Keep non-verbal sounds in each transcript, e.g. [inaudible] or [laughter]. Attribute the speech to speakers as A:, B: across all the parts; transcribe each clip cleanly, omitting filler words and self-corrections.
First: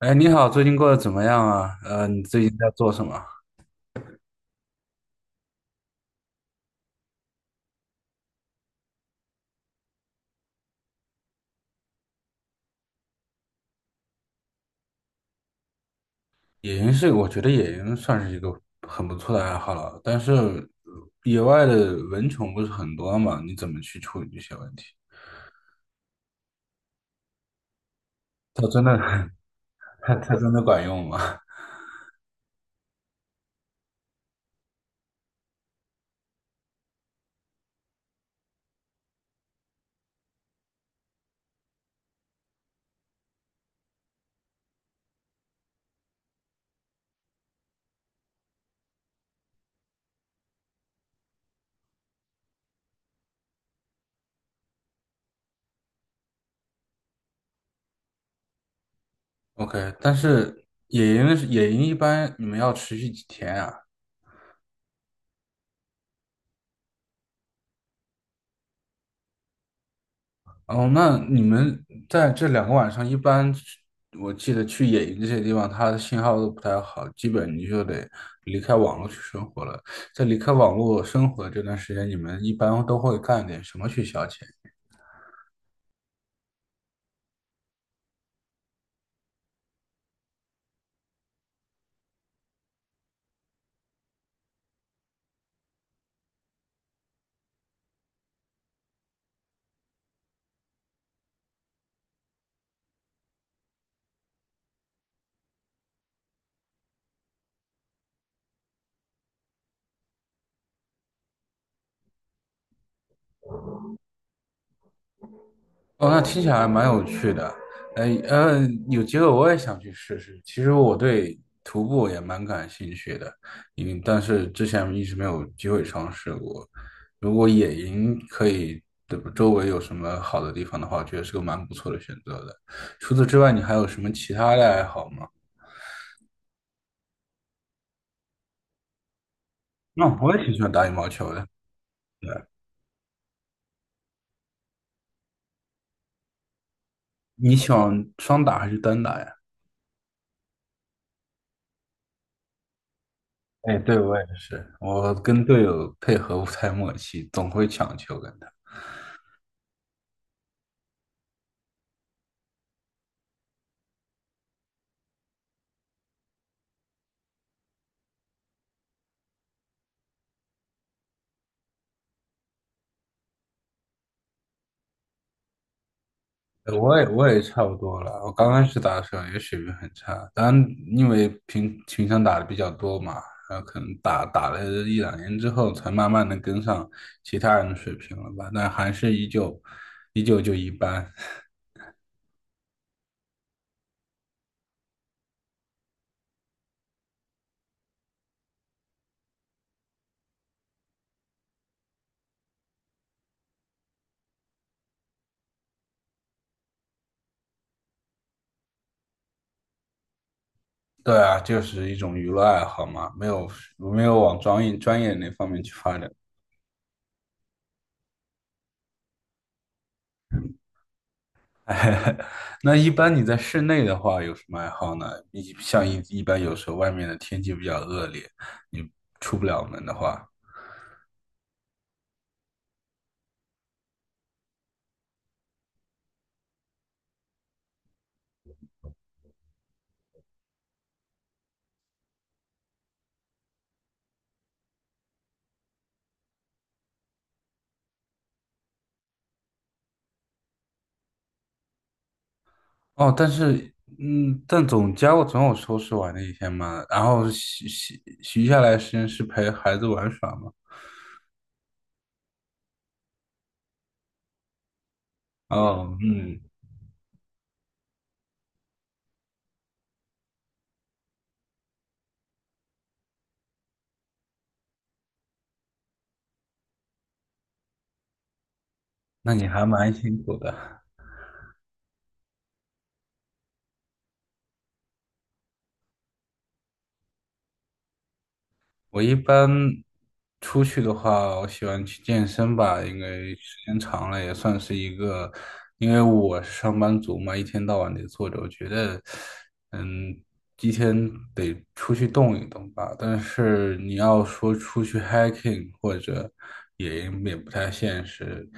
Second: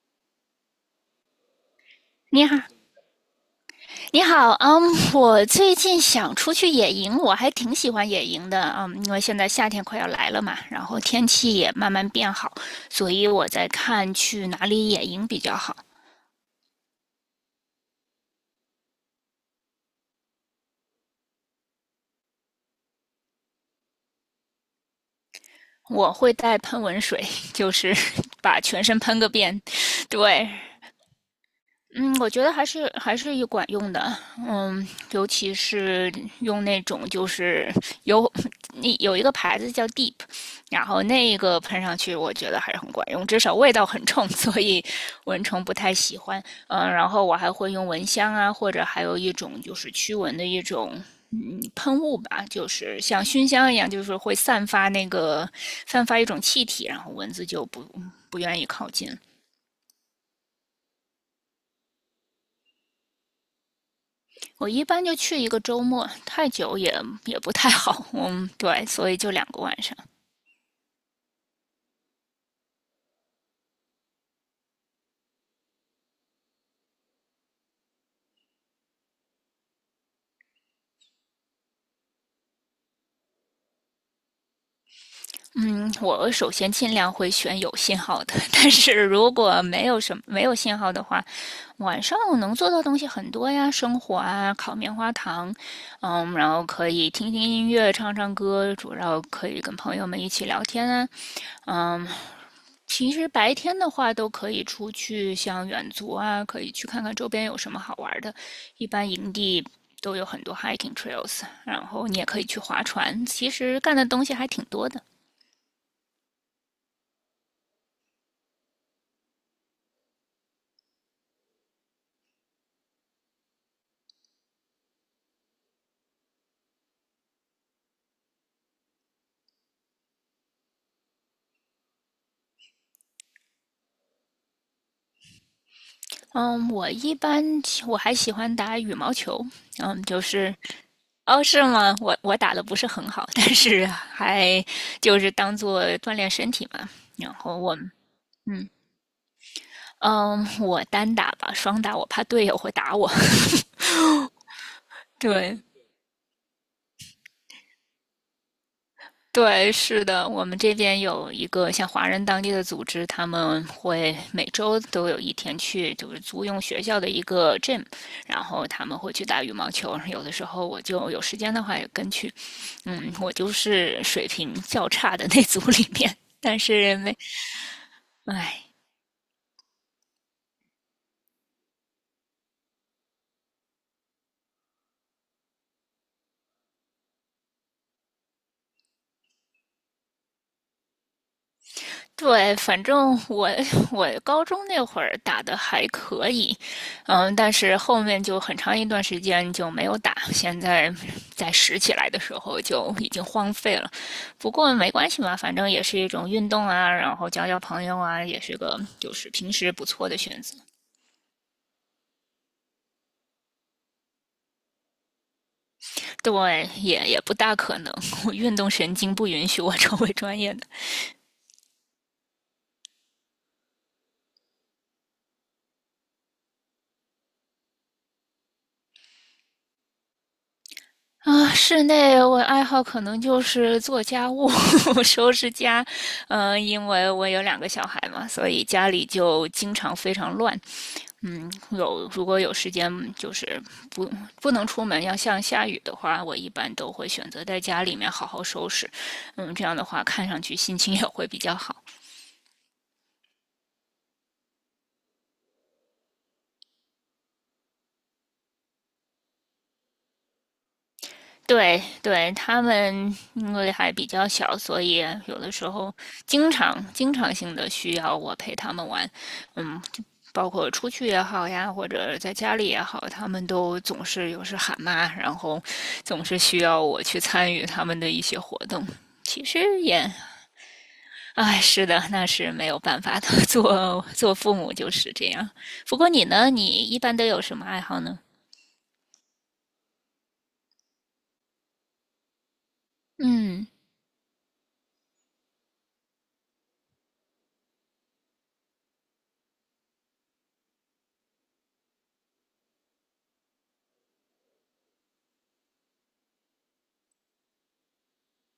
A: 哎，你好，最近过得怎么样啊？你
B: 你
A: 最近
B: 好，
A: 在做什么？
B: 你好，我最近想出去野营，我还挺喜欢野营的，因为现在夏天快要来了嘛，然后天气也慢慢变好，所以我在看去哪里野营比较好。
A: 野营是，我觉得野营算是一个很不错的爱好了，但是野外的蚊虫不是很多嘛，你怎么去处理这些问题？
B: 我会带喷蚊水，就是 [laughs] 把
A: 它
B: 全
A: 真的，
B: 身喷个遍。
A: [laughs] 它
B: 对，
A: 真的管用吗 [laughs]
B: 嗯，我觉得还是有管用的。嗯，尤其是用那种就是有，那有一个牌子叫 Deep，然后那个喷上去，我觉得还是很管用，至少味道很冲，[laughs] 所以蚊虫不太喜欢。嗯，然后我还会用蚊香啊，或者还有一种就是驱蚊的一种喷雾吧，就是像熏香一样，就是会散发那个，散发一种气体，然后蚊子就不愿意靠近了。
A: ？OK，但是野营一般你们要持续几天啊？
B: 我一般就去一个周末，太久也不太好。嗯，对，所以就两个晚上。
A: 哦，那你们在这两个晚上，一般去我记得去野营这些地方，它的信号都不太好，基本你就得离开网络去生活了。在离开网络生活这段时间，你们一般都会干点什么去消遣？
B: 嗯，我首先尽量会选有信号的，[laughs] 但是如果没有信号的话，晚上我能做到东西很多呀，生火啊，烤棉花糖，嗯，然后可以听听音乐，唱唱歌，主要可以跟朋友们一起聊天啊。嗯，其实白天的话都可以出去，像远足啊，可以去看看周边有什么好玩的。一般营地都有很多 hiking trails,然后你也可以去划船。其实干的东西还挺多的。
A: 哦，那听起来蛮有趣的。有机会我也想去试试。其实我对徒步也蛮感兴趣的，嗯，但是之前一直没有机会尝试过。如果野营可以，对吧，周围有什么好的地方的话，我觉得是个蛮不错的选择的。除此之外，你还有什么其他的爱好吗？
B: 嗯，我一般我还喜欢打羽毛球。嗯，
A: 那、
B: 就
A: 我也挺
B: 是
A: 喜欢打羽毛球
B: 哦，
A: 的。
B: 是吗？我
A: 对，
B: 我打的不是很好，但是还就是当做锻炼身体嘛。然
A: 你
B: 后
A: 喜
B: 我
A: 欢双打
B: 嗯
A: 还是单打呀？
B: 嗯，我单打吧，双打我怕队友会打我。
A: 哎，对，我也是，我
B: [laughs]
A: 跟
B: 对。
A: 队友配合不太默契，总会抢球跟他。
B: 对，是的，我们这边有一个像华人当地的组织，他们会每周都有一天去，就是租用学校的一个 gym,然后他们会去打羽毛球。有的时候我就有时间的话也跟去，嗯，我就是水平较差的那组里面，但是
A: 我也
B: 没，
A: 差不多了。我刚开
B: 唉，
A: 始打的时候也水平很差，当然因为平常打的比较多嘛，然后可能打了一两年之后，才慢慢的跟上其他人的水平了吧。但还是依旧就一般。[laughs]
B: 对，反正我，我高中那会儿打的还可以。嗯，但是后面就很长一段时间就没有打，现在在拾起来的时候就已经荒废了。不过没关系嘛，反正也是一种运动啊，然后交交朋友啊，也是个就是平时不错的选择。
A: 对啊，就是一种娱乐爱好嘛，没有往专业那方面去发展。
B: 对，也不大可能，我运动神经不允许我成为专业的。
A: [laughs] 那一般你在室内的话有什么爱好呢？一像一一般有时候外面的天气比较恶劣，你出不了门的话。
B: 啊，室内我爱好可能就是做家务、[laughs] 收拾家。嗯，因为我有两个小孩嘛，所以家里就经常非常乱。嗯，有如果有时间，就是不不能出门，要像下雨的话，我一般都会选择在家里面好好收拾。嗯，这样的话看上去心情也会比较好。
A: 哦，但是，嗯，但我总有收拾完的一天嘛，然后洗下来时间是陪孩子玩耍嘛。
B: 对对，他们因为还比较小，所以有的时候
A: 哦，嗯，
B: 经常性的需要我陪他们玩。嗯，就包括出去也好呀，或者在家里也好，他们都总是有时喊妈，然后总是需要我去参与他们的一些活动。
A: 那
B: 其
A: 你还
B: 实
A: 蛮
B: 也，
A: 辛苦的。
B: 哎，是的，那是没有办法的，[laughs] 做做父母就是这样。不过你呢？你一般都有什么爱好呢？
A: 我一般出去的话，我喜欢去健身吧，因为时
B: 嗯
A: 间长了也算是一个，因为我是上班族嘛，一天到晚得坐着，我觉得，嗯，一天得出去动一动吧。但是你要说出去 hiking 或者也也不太现实，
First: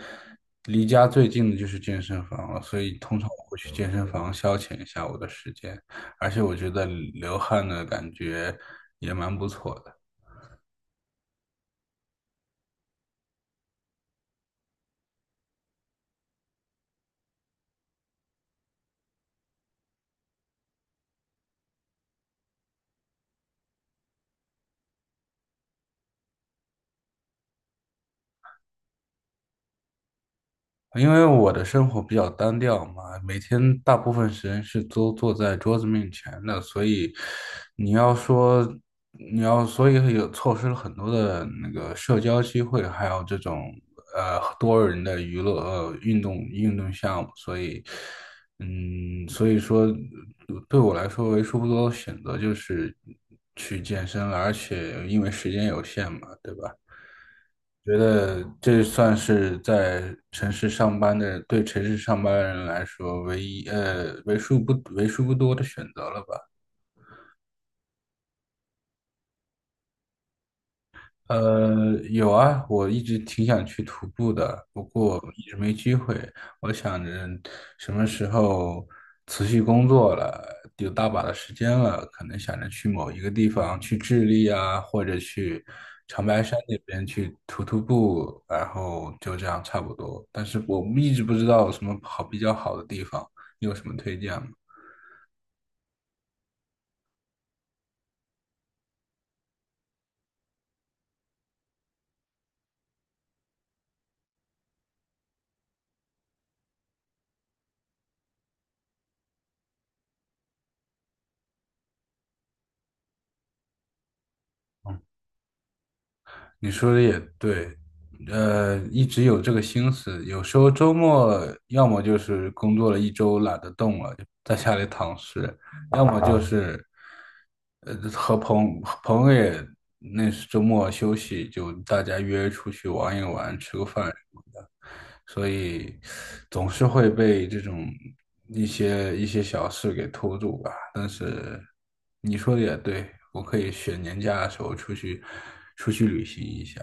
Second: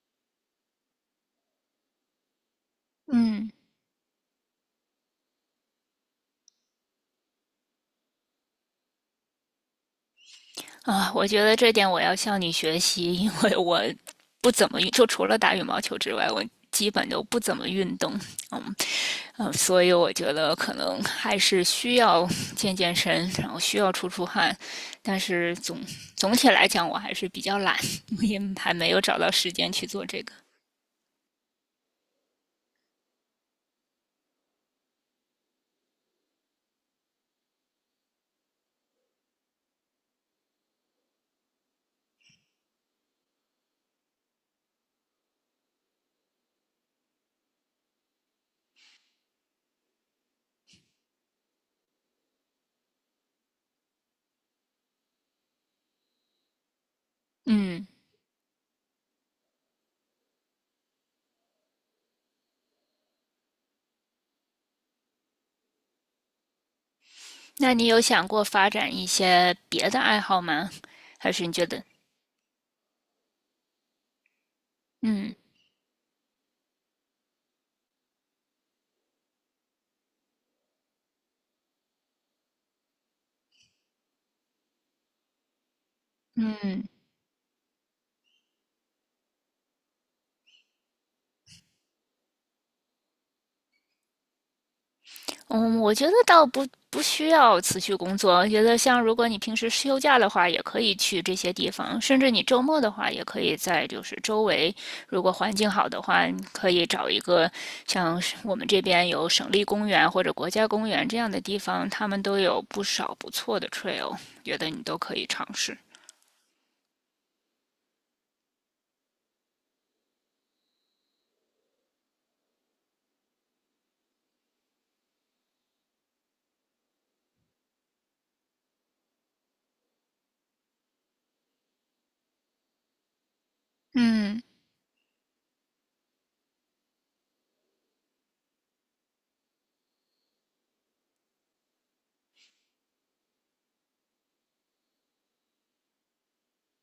A: 离家最近的就是健身房了，所以通常我
B: 嗯
A: 会去健身房消遣一下我的时间，而且我觉得流汗的感觉也蛮不错的。
B: 啊，我觉得这点我要向你学习，因为我不怎么运，就除了打羽毛球之外，我基本都不怎么运动。嗯嗯，所以我觉得可能还是需要健健身，然后需要出出汗。但是总体来讲，我还是比较懒，[laughs] 我也还没有找到时间去做这个。
A: 因为我的生活比较单调嘛，每天大部分时间是都坐在桌子面前的，所以你要说你要，所以有错失了很多的那个社交机会，还有这种多人的娱乐，运动项目，所以嗯，所以说对我来说为数不多的选择就是去健身了，而且因为时间有限嘛，对吧？
B: 嗯，
A: 觉得这算是在城市上班的，对城市上班人来说唯一，为数不多的选择了吧。
B: 那你有想过发展一些别的爱好吗？还是你觉得，
A: 呃，有啊，我一直挺想去徒步的，不过
B: 嗯
A: 一直没机会。我想着什么时候辞去工作了，有大把的时间了，可能想着去某一个地方，去智利啊，或者去长白山那
B: 嗯。
A: 边去徒步，然后就这样差不多。但是我一直不知道有什么好比较好的地方，你有什么推荐吗？
B: 嗯，我觉得倒不需要辞去工作。我觉得像如果你平时休假的话，也可以去这些地方，甚至你周末的话，也可以在就是周围，如果环境好的话，你可以找一个像是我们这边有省立公园或者国家公园这样的地方，他们都有不少不错的 trail,觉得你都可以尝试。
A: 你说的也对，呃，一直有这个心思，有时候周末要么就是工作了一周懒得动了，就在家里躺尸，要么就是，呃，和朋友也那是周末休息，就大家约出去玩一玩，吃个饭，
B: 嗯。
A: 所以总是会被这种一些小事给拖住吧。但是你说的也对，我可以选年假的时候出去旅行一下。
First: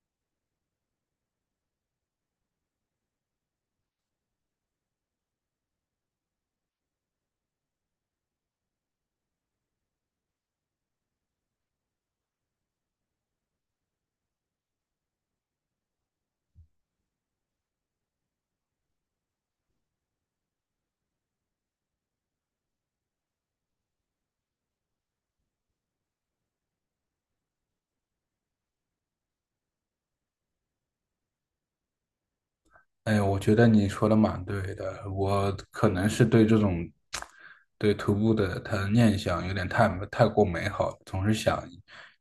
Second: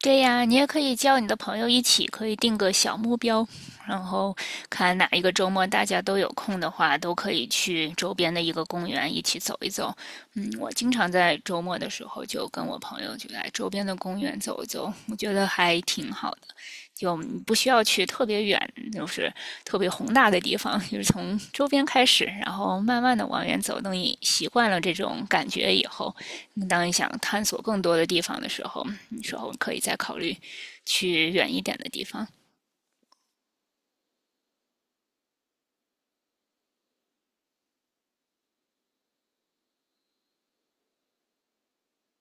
B: 对呀，你也可以叫你的朋友一起，可以定个小目标，然后看哪一个周末大家都有空的话，都可以去周边的一个公园一起走一走。嗯，我经常在周末的时候就跟我朋友就来周边的公园走一走，我觉得还挺好的。就你不需要去特别远，就是特别宏大的地方，就是从周边开始，然后慢慢的往远走。等你习惯了这种感觉以后，当你想探索更多的地方的时候，你说我可以再考虑去远一点的地方。
A: 哎，我觉得你说的蛮对的，我可能是对这种对徒步的他的念想有点太过美好了，总是想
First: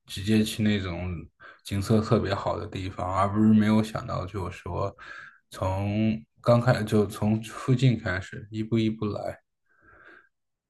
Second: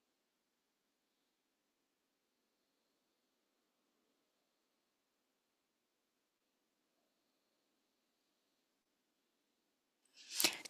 A: 直接去那种景色特别好的地方，而不是没有想到就是说从附近开始，一步一步来。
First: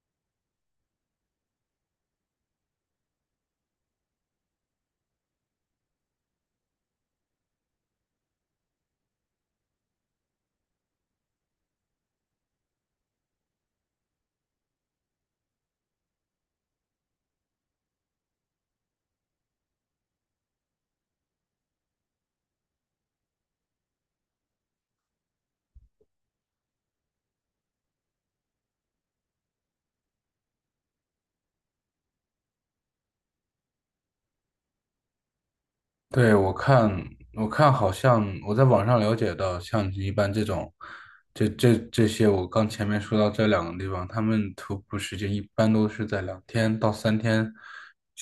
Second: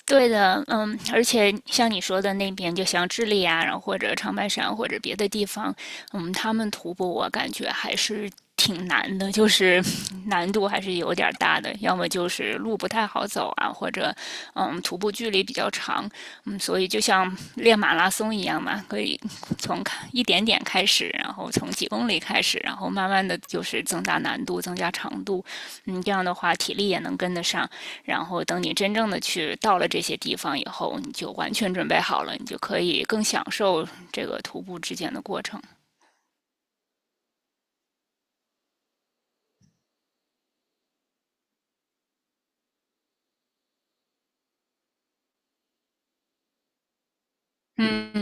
B: 对的，嗯，而且像你说的那边，就像智利啊，然后或者长白山或者别的地方，嗯，他们徒步我感觉还是挺难的，就是 [laughs] 难度还是有点儿大的，要么就是路不太好走啊，或者嗯，徒步距离比较长，嗯，所以就像练马拉松一样嘛，可以从一点点开始，然后从几公里开始，然后慢慢的就是增大难度，增加长度。嗯，这样的话体力也能跟得上。然后等你真正的去到了这些地方以后，你就完全准备好了，你就可以更享受这个徒步之间的过程。
A: 对，我看，我看，好像我在网上了解到，像一般这种，这些，我刚前面说到这两个地方，他们徒步时间一般都是在两天到三天以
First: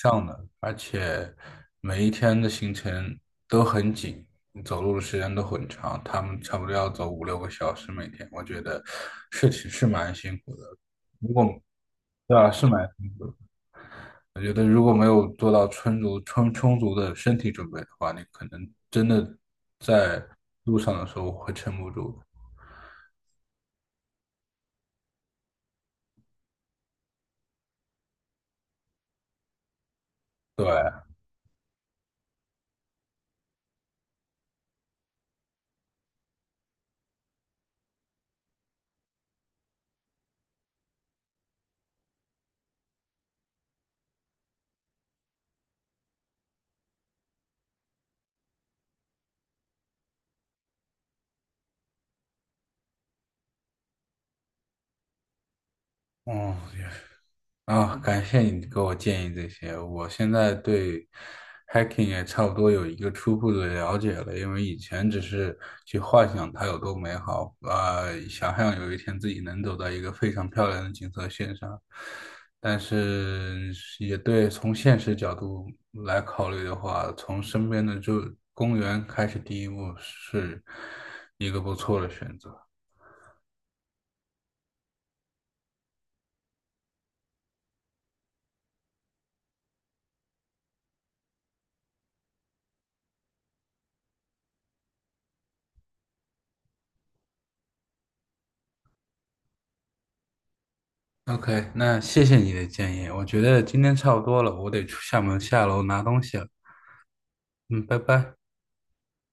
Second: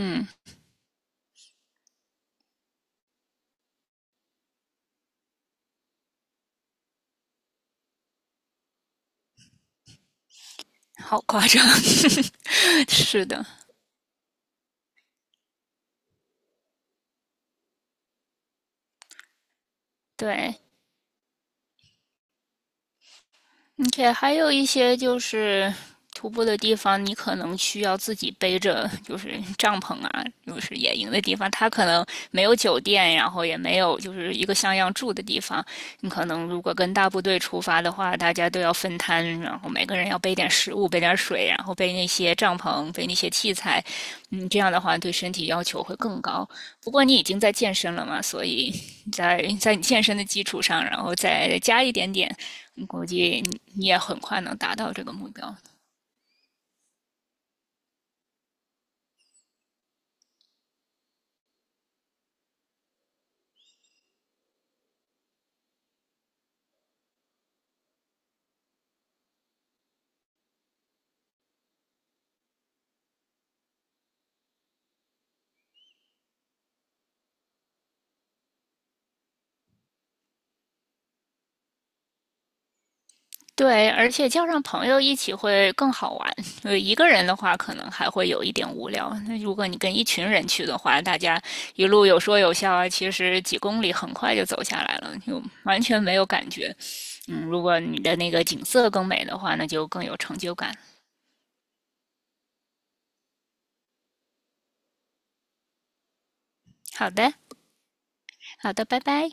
A: 上的，而且每一天的行程都很紧，走路的时间都很长，他们差不多要走五六个小时每天，我觉得是挺是蛮辛苦的。
B: 好
A: 如果
B: 夸张，
A: 对啊，是蛮
B: [laughs]
A: 辛
B: 是
A: 苦的。
B: 的，
A: 我觉得如果没有做到充足的身体准备的话，你可能真的在
B: 对。
A: 路上的时候会撑不住的。
B: 而且还有一些就是徒步的地方，你可能需要自己背着，就是帐篷啊，就
A: 对，
B: 是野营的地方，它可能没有酒店，然后也没有就是一个像样住的地方。你可能如果跟大部队出发的话，大家都要分摊，然后每个人要背点食物、背点水，然后背那些帐篷、背那些器材。嗯，这样的话对身体要求会更高。不过你已经在健身了嘛，所以在你健身的基础上，然后再加一点点，估计你也很快能达到这个目标。
A: 哦，也感谢你给我建议这些。我现在对 hacking 也差不多有一个初步的了解了，因为以前只是去幻想它有多美好，呃，想象有一天自己能走到一个非常漂亮的景色线上。但是也对，从现实角度来考虑的话，从身边的就公园开始第一步是一个不错的选择。
B: 对，而且叫上朋友一起会更好玩。呃，一个人的话可能还会有一点无聊。那如果你跟一群人去的话，大家一路有说有笑啊，其实几公里很快就走下来了，就完全没有感觉。嗯，如果你的那个景色更美的话，那就更有成就感。
A: OK，那谢谢你的建议，我觉得今天差不多了，我得出厦门下楼拿东西了。
B: 好的，
A: 嗯，拜拜。
B: 好的，拜拜。